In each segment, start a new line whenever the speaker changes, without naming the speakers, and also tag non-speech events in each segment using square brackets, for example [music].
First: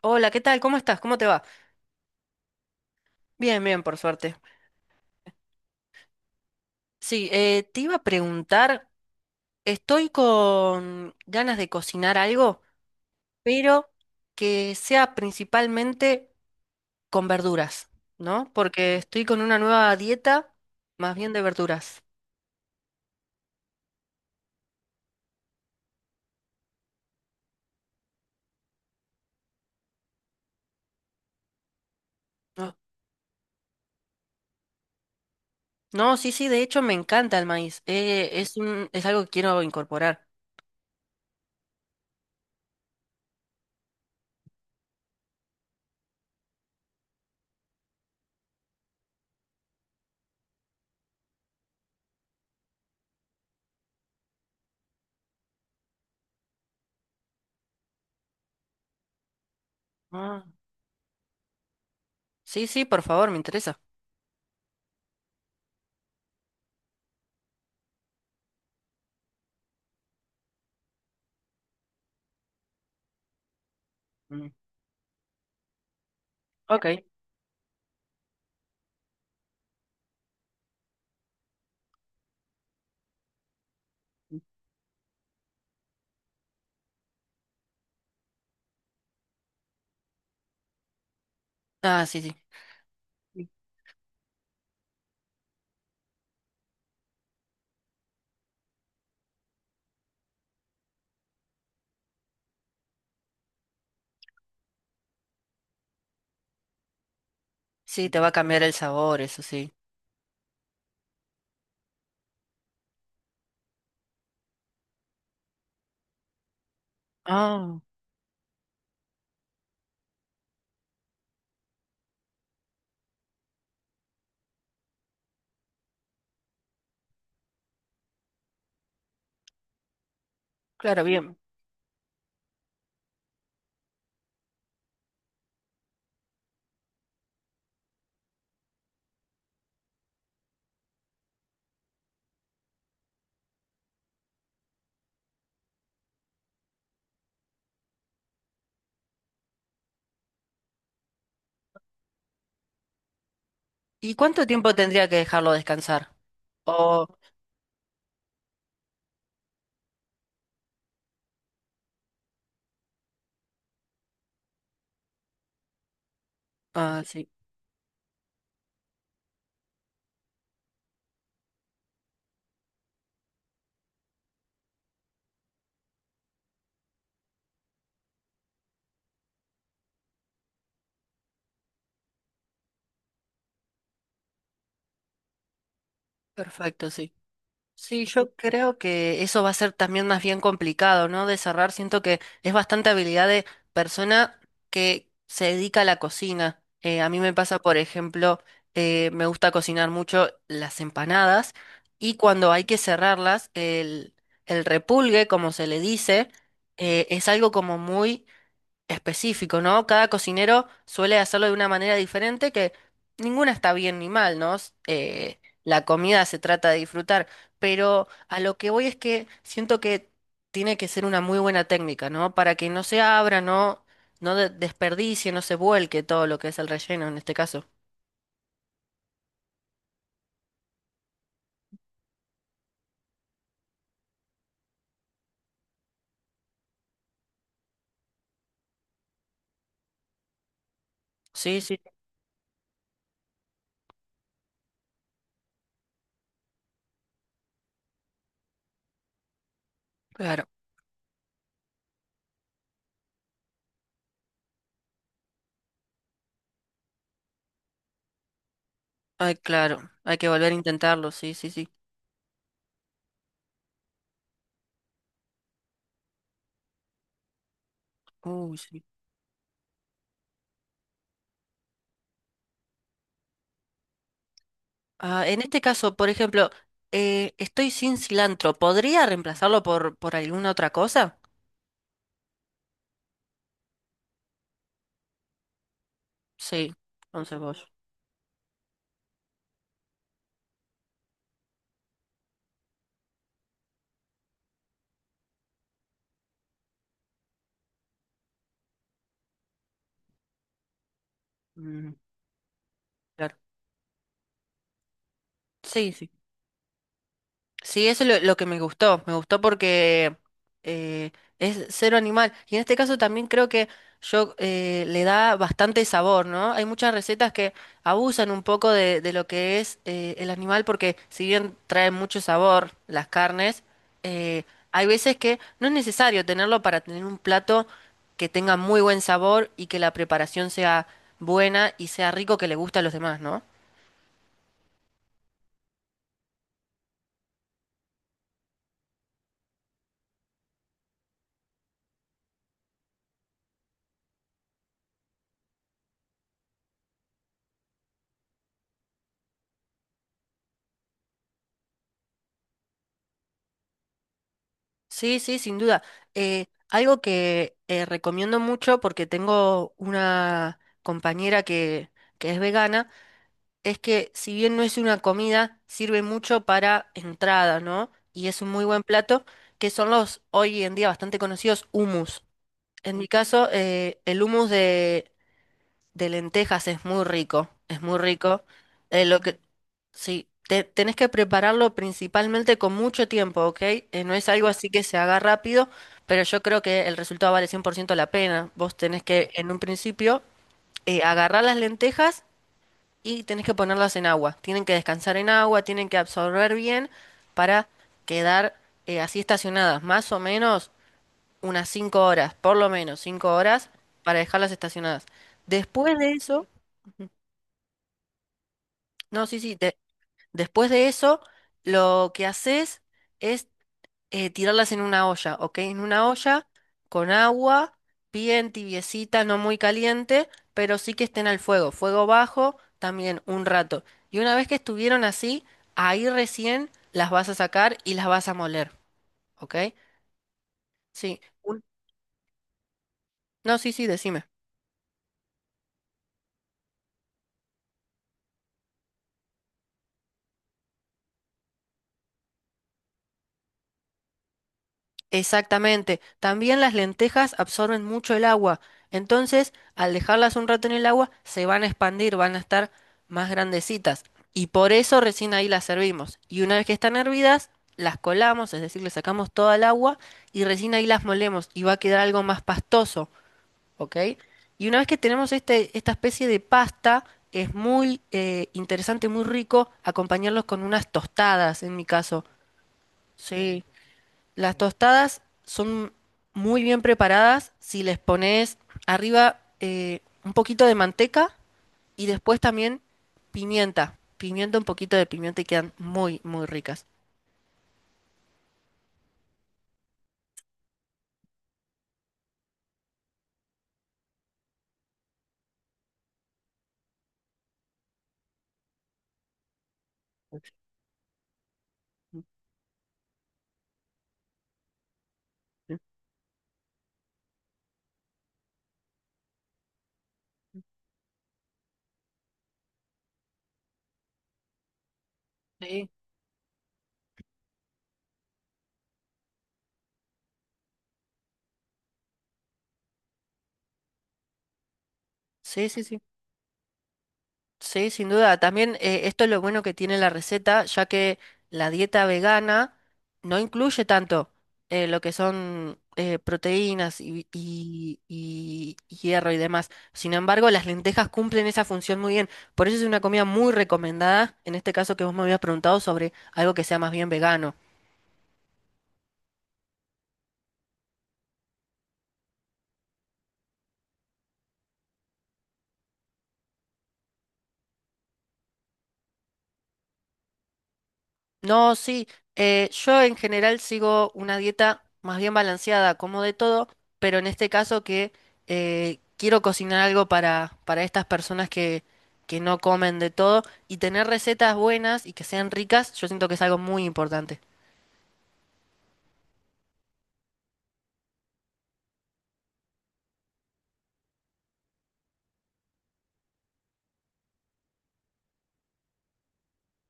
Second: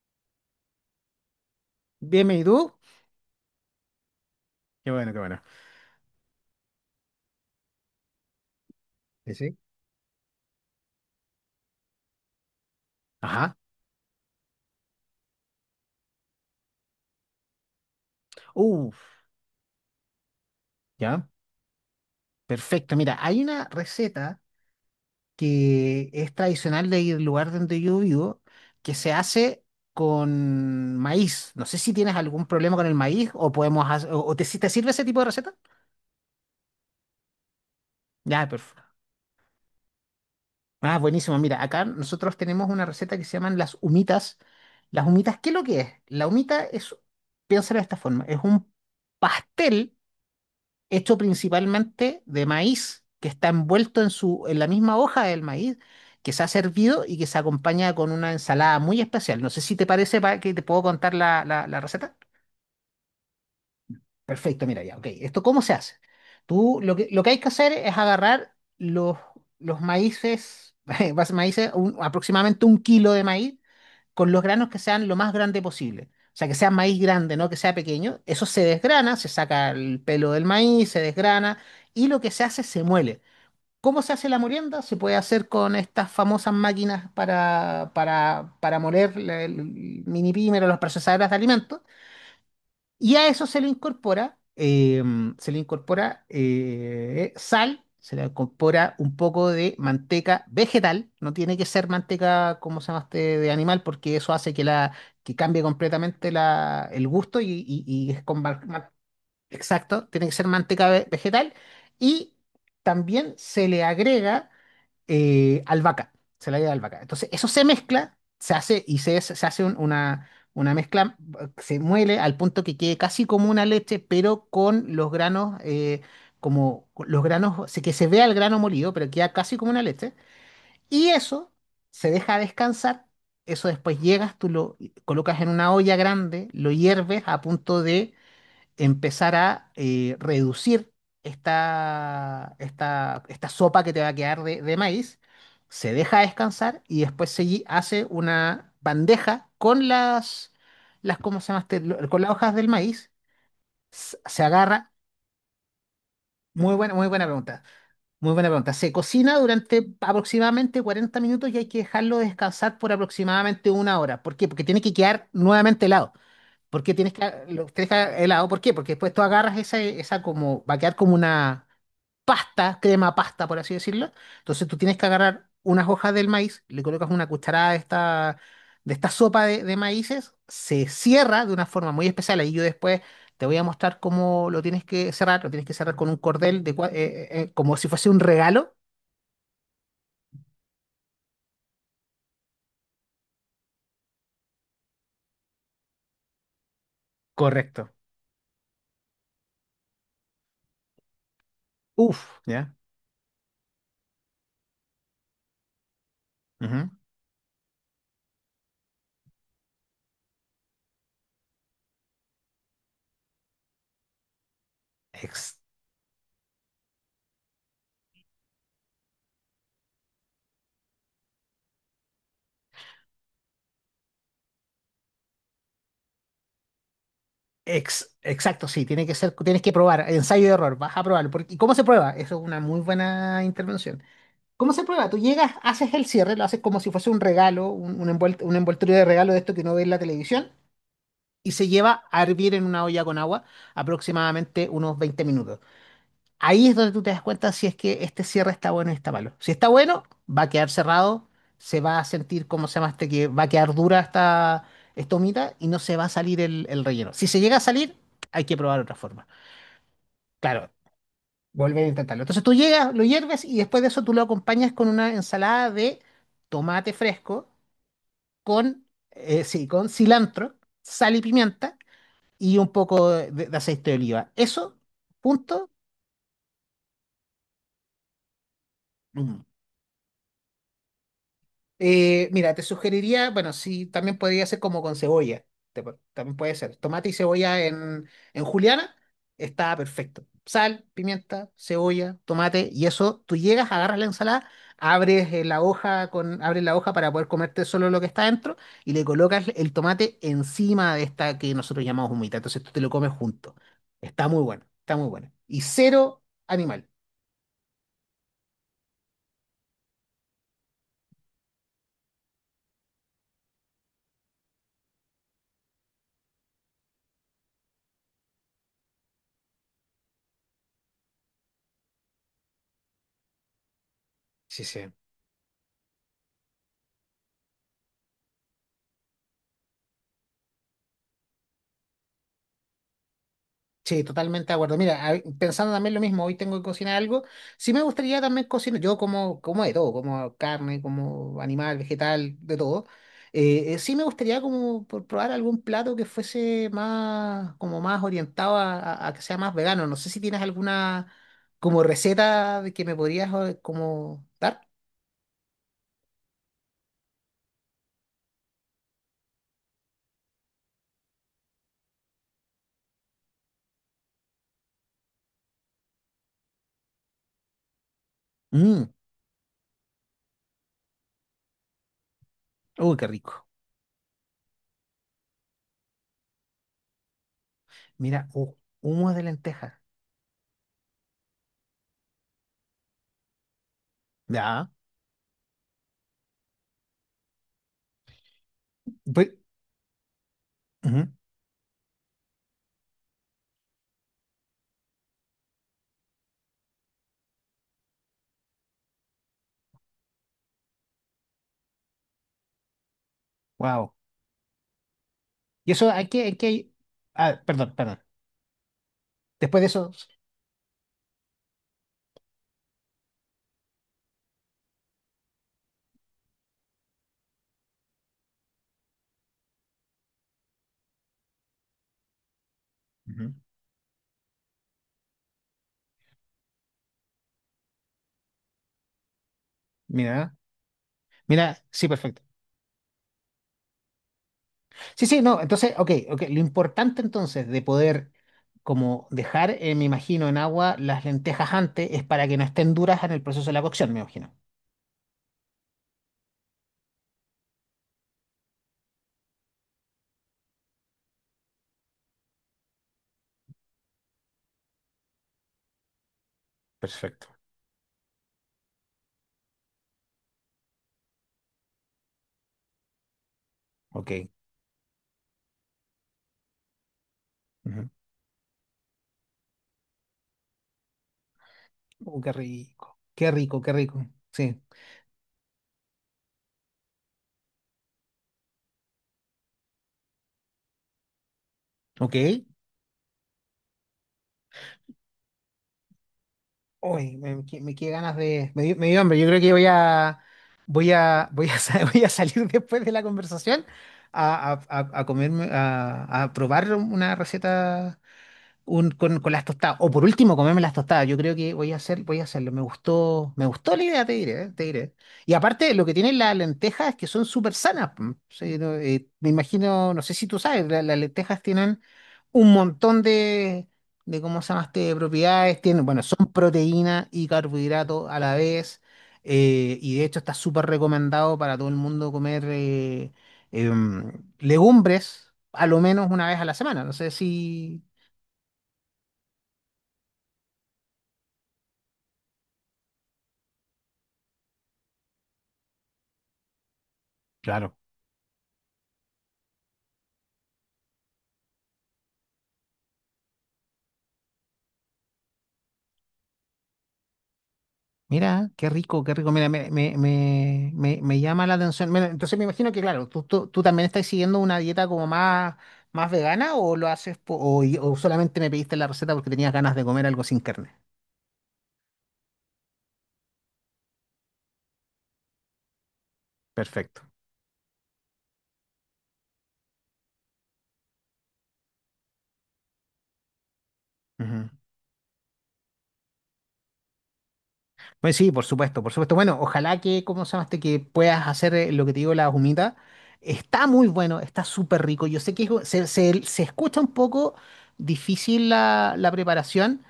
Hola, ¿qué tal? ¿Cómo estás? ¿Cómo te va?
Bien, ¿y tú?
Bien, bien, por suerte.
Qué bueno, qué bueno.
Sí, te iba a preguntar,
Sí, sí.
estoy con ganas de cocinar algo,
Ajá.
pero que sea principalmente con verduras, ¿no? Porque
Uf,
estoy con una nueva dieta más
ya.
bien de verduras.
Perfecto. Mira, hay una receta que es tradicional del lugar donde yo vivo que se hace con maíz. No sé si tienes algún
No,
problema con el maíz o podemos hacer, o si te sirve ese tipo de receta.
no, sí, sí, de hecho me encanta el maíz. eh,
Ya,
es
perfecto.
un, es algo que quiero incorporar.
Ah, buenísimo. Mira, acá nosotros tenemos una receta que se llaman las humitas. Las humitas, ¿qué es lo que es? La humita es, piénsalo de esta forma, es un pastel, hecho principalmente de maíz, que está envuelto en la misma hoja del maíz, que se ha servido y que se acompaña con una ensalada muy especial. No sé si te parece para
Ah,
que te puedo contar la receta.
sí, sí, por favor, me interesa.
Perfecto, mira ya, ok. ¿Esto cómo se hace? Tú lo que hay que hacer es agarrar los maíces, [laughs] maíces, aproximadamente un kilo de maíz, con los
Mm,
granos que sean lo más grande posible. O sea, que sea
ok.
maíz grande, no que sea pequeño. Eso se desgrana, se saca el pelo del maíz, se desgrana y lo que se hace se muele. ¿Cómo se hace la molienda? Se puede hacer con estas famosas máquinas para, moler el mini primer o las procesadoras de alimentos.
Ah, sí, sí.
Y a eso se le incorpora sal, se le incorpora un poco de manteca vegetal, no tiene que ser manteca, como se llama este, de animal, porque eso hace que cambie completamente el gusto y, y-
Sí,
y
te
es
va a
con...
cambiar
mar-
el
ma-
sabor, eso sí.
Exacto, tiene que ser manteca vegetal y también se le agrega albahaca, se la lleva albahaca. Entonces, eso se
Ah,
mezcla, se hace y se hace una mezcla, se muele al punto que quede casi como una leche, pero con los granos, como con los granos, o que se vea el grano molido, pero queda casi como una leche.
claro,
Y
bien.
eso se deja descansar. Eso después llegas, tú lo colocas en una olla grande, lo hierves a punto de empezar a reducir esta sopa que te va a quedar de maíz, se deja descansar y después se hace una bandeja con las ¿cómo se llama este? Con las hojas del maíz,
¿Y
se
cuánto tiempo
agarra,
tendría que dejarlo descansar? Oh,
muy buena pregunta, muy buena pregunta. Se cocina durante aproximadamente 40 minutos y hay que dejarlo descansar por aproximadamente una hora. ¿Por qué? Porque tiene que quedar nuevamente helado. ¿Por qué
ah,
tienes que,
sí,
lo tienes que helado? ¿Por qué? Porque después tú agarras esa como, va a quedar como una pasta, crema pasta, por así decirlo. Entonces tú tienes que agarrar unas hojas del maíz, le colocas una cucharada de esta sopa de maíces, se cierra de una forma muy especial. Ahí yo después te voy a mostrar cómo lo tienes que cerrar. Lo tienes que cerrar con un cordel,
perfecto, sí.
como si
Sí,
fuese un
yo
regalo.
creo que eso va a ser también más bien complicado, ¿no? De cerrar, siento que es bastante habilidad de persona que se dedica a la cocina. A mí me pasa, por
Correcto.
ejemplo, me gusta cocinar mucho las empanadas y
Uf,
cuando hay
ya.
que cerrarlas, el repulgue, como se le dice,
Ujú.
es algo como muy específico, ¿no? Cada cocinero suele hacerlo de una manera diferente que ninguna está bien ni mal, ¿no? S- eh,
Ex-
la comida se trata de disfrutar, pero a lo que voy es que siento que tiene que ser una muy buena técnica, ¿no? Para que no se abra, no, no desperdicie, no se vuelque todo lo que es el relleno en este caso.
exacto, sí, tienes que probar, ensayo y error, vas a probar. Porque, ¿y cómo se prueba? Eso es una muy buena intervención. ¿Cómo se prueba? Tú llegas, haces el cierre, lo haces como si fuese un regalo, un envoltorio de regalo de esto que uno ve en la televisión, y
Sí,
se
sí,
lleva a hervir en una olla con agua aproximadamente unos 20 minutos. Ahí es donde tú te das cuenta si es que este cierre está bueno y está malo. Si está bueno, va
claro.
a quedar cerrado, se va a sentir, ¿cómo se llama este? Que va a quedar dura esta humita y no se va a salir el relleno. Si se llega a salir, hay que probar otra forma.
Ay, claro. Hay que volver a
Claro,
intentarlo, sí, sí, sí.
volver a intentarlo. Entonces tú llegas, lo hierves y después de eso tú lo acompañas con una ensalada de tomate fresco,
Uy, sí.
con, sí, con cilantro, sal y pimienta y un poco de aceite de oliva. Eso,
Ah, en este
punto.
caso, por ejemplo, estoy sin cilantro. ¿Podría reemplazarlo por alguna otra cosa?
Mira, te sugeriría, bueno, sí, también podría ser como con cebolla. También puede
Sí,
ser. Tomate y
con cebolla.
cebolla en juliana está perfecto. Sal, pimienta, cebolla, tomate y eso, tú llegas, agarras la ensalada, abres la hoja para poder comerte solo lo que está dentro y le colocas el tomate encima de esta que nosotros
Mm,
llamamos humita. Entonces tú te lo comes
claro.
junto. Está muy bueno, está muy bueno. Y
Sí, sí.
cero animal.
Sí, eso es lo que me gustó. Me gustó porque eh, es cero animal. Y en este caso también creo que yo le da bastante sabor, ¿no? Hay muchas recetas que abusan un poco de lo que es el animal porque si bien traen mucho sabor las carnes, eh,
Sí,
hay
sí.
veces que no es necesario tenerlo para tener un plato que tenga muy buen sabor y que la preparación sea buena y sea rico que le guste a los demás, ¿no?
Sí, totalmente de acuerdo. Mira, pensando también lo mismo, hoy tengo que cocinar algo. Sí me gustaría también cocinar, yo como, como de todo, como carne, como animal, vegetal, de todo. Sí me gustaría como por probar algún plato que fuese más, como más orientado a que sea más vegano. No sé si tienes alguna como receta de que me podrías como dar.
Sí, sí, sin duda. Algo que recomiendo mucho porque tengo una compañera que es vegana, es que si bien no es una comida, sirve mucho para entrada, ¿no? Y es un muy buen
Mm,
plato, que son los hoy en día bastante conocidos hummus.
uy,
En
qué
mi
rico.
caso, el hummus de lentejas es muy rico, es muy
Mira,
rico. Eh,
humo
lo
de
que,
lenteja.
sí, tenés que prepararlo principalmente con mucho tiempo, ¿ok? No es algo así
Ya.
que se haga rápido, pero yo creo que el resultado vale 100% la pena. Vos tenés que, en un principio, agarrar las lentejas y tenés que ponerlas en agua. Tienen que descansar en agua, tienen que absorber bien para quedar así estacionadas, más o menos unas 5 horas, por lo menos 5 horas
Wow.
para dejarlas estacionadas.
Y eso.
Después de eso.
Ah, perdón, perdón.
No, sí, sí.
Después de
de-
eso,
después de eso, lo que haces es tirarlas en una olla, ¿ok? En una olla con agua, bien tibiecita, no muy caliente, pero sí que estén al fuego, fuego bajo, también
Ujú.
un rato. Y una vez que estuvieron así, ahí recién las vas a sacar y las vas a moler, ¿ok?
mira,
Sí.
mira, sí, perfecto.
No, sí, sí, decime.
Sí, sí, no, entonces, ok, ok. Lo importante entonces de poder como dejar, me imagino, en agua las lentejas antes es para que no estén duras en el proceso de la cocción, me imagino.
Exactamente. También las lentejas absorben mucho el agua. Entonces, al dejarlas un rato en el agua, se van a expandir, van a estar más grandecitas. Y por eso recién ahí las servimos. Y una vez que están
Perfecto.
hervidas, las colamos, es decir, le sacamos toda el agua y recién ahí las molemos y va a quedar algo más pastoso, ¿ok?
Ok.
Y una vez que tenemos esta especie de pasta, es
Ujú.
muy interesante, muy rico acompañarlos con unas tostadas, en mi caso.
Qué rico, qué rico,
Sí.
qué rico.
Las
Sí,
tostadas son muy bien preparadas si les pones arriba un poquito de manteca y
ok.
después también pimienta. Pimienta, un poquito de pimienta y quedan muy, muy ricas.
Uy, me quedé ganas de. Me dio hambre. Yo creo que voy a. [laughs] [laughs] Voy a salir después de la conversación a comerme, a probar una receta con las tostadas. O por último, comerme las tostadas. Yo creo que voy a hacer, voy a hacerlo. Me gustó la idea, te diré. Y aparte, lo que tienen las lentejas es que son súper sanas. Mm. Sí, no, me imagino, no sé si tú sabes, las lentejas tienen un montón de ¿cómo se llama este? Propiedades. Tienen,
Sí.
bueno, son proteína y carbohidrato a la vez. Y de hecho está súper recomendado para todo el mundo comer em, legumbres a
Sí,
lo
sí, sí.
menos una vez a la semana. No sé si...
Sí, sin duda. También esto es lo bueno que tiene la receta, ya que la dieta vegana no incluye tanto lo que son proteínas y, vi-
Claro.
y- y- y hierro y demás. Sin embargo, las lentejas cumplen esa función muy bien. Por eso es una comida muy recomendada, en este caso que vos me habías preguntado sobre algo que sea más bien vegano.
Mira, qué rico, qué rico. Mira, me llama la atención. Mira, entonces me imagino que, claro, tú también estás siguiendo una dieta como más, vegana o lo haces o solamente me pediste la receta porque tenías ganas de comer algo sin carne.
No, sí, yo en general sigo una dieta más bien balanceada, como de todo,
Perfecto.
pero en este caso que quiero cocinar algo para, estas personas que no comen de todo y tener
Ujú.
recetas buenas y que sean ricas, yo siento que es algo muy importante.
Pues sí, por supuesto, por supuesto. Bueno, ojalá que, ¿cómo se llama este? Que puedas hacer lo que te digo, la humita. Está muy bueno, está súper rico. Yo sé que se escucha un poco difícil la preparación,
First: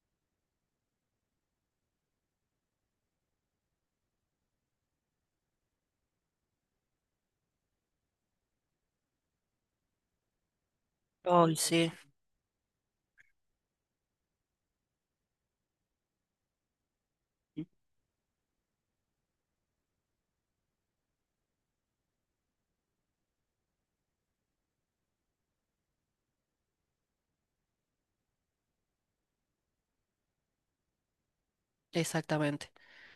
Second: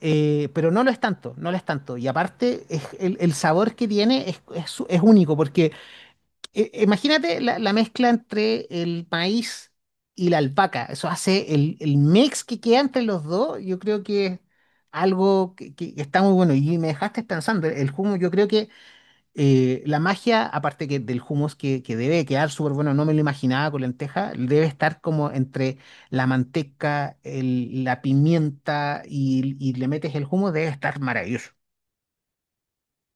pero no lo es tanto, no lo es tanto. Y aparte, el sabor que tiene es único, porque imagínate la mezcla entre el maíz y la alpaca. Eso hace
Ay,
el,
sí,
el mix que queda entre los dos. Yo creo que es algo que está muy bueno. Y me dejaste pensando, el hummus, yo creo que la magia, aparte que del hummus que debe quedar súper bueno, no me lo imaginaba con lenteja, debe estar como entre la manteca, la pimienta y le metes el hummus, debe estar maravilloso.
exactamente.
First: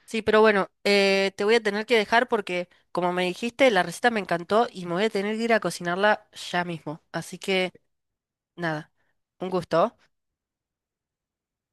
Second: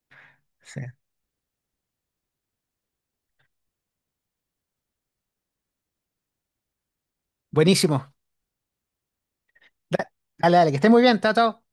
Sí, pero bueno,
Sí.
te voy a tener que dejar porque, como me dijiste, la receta me encantó y me voy a tener que ir a cocinarla ya mismo. Así que,
Buenísimo.
nada, un gusto.
Da- Dale, dale, que esté muy bien, chao, chao.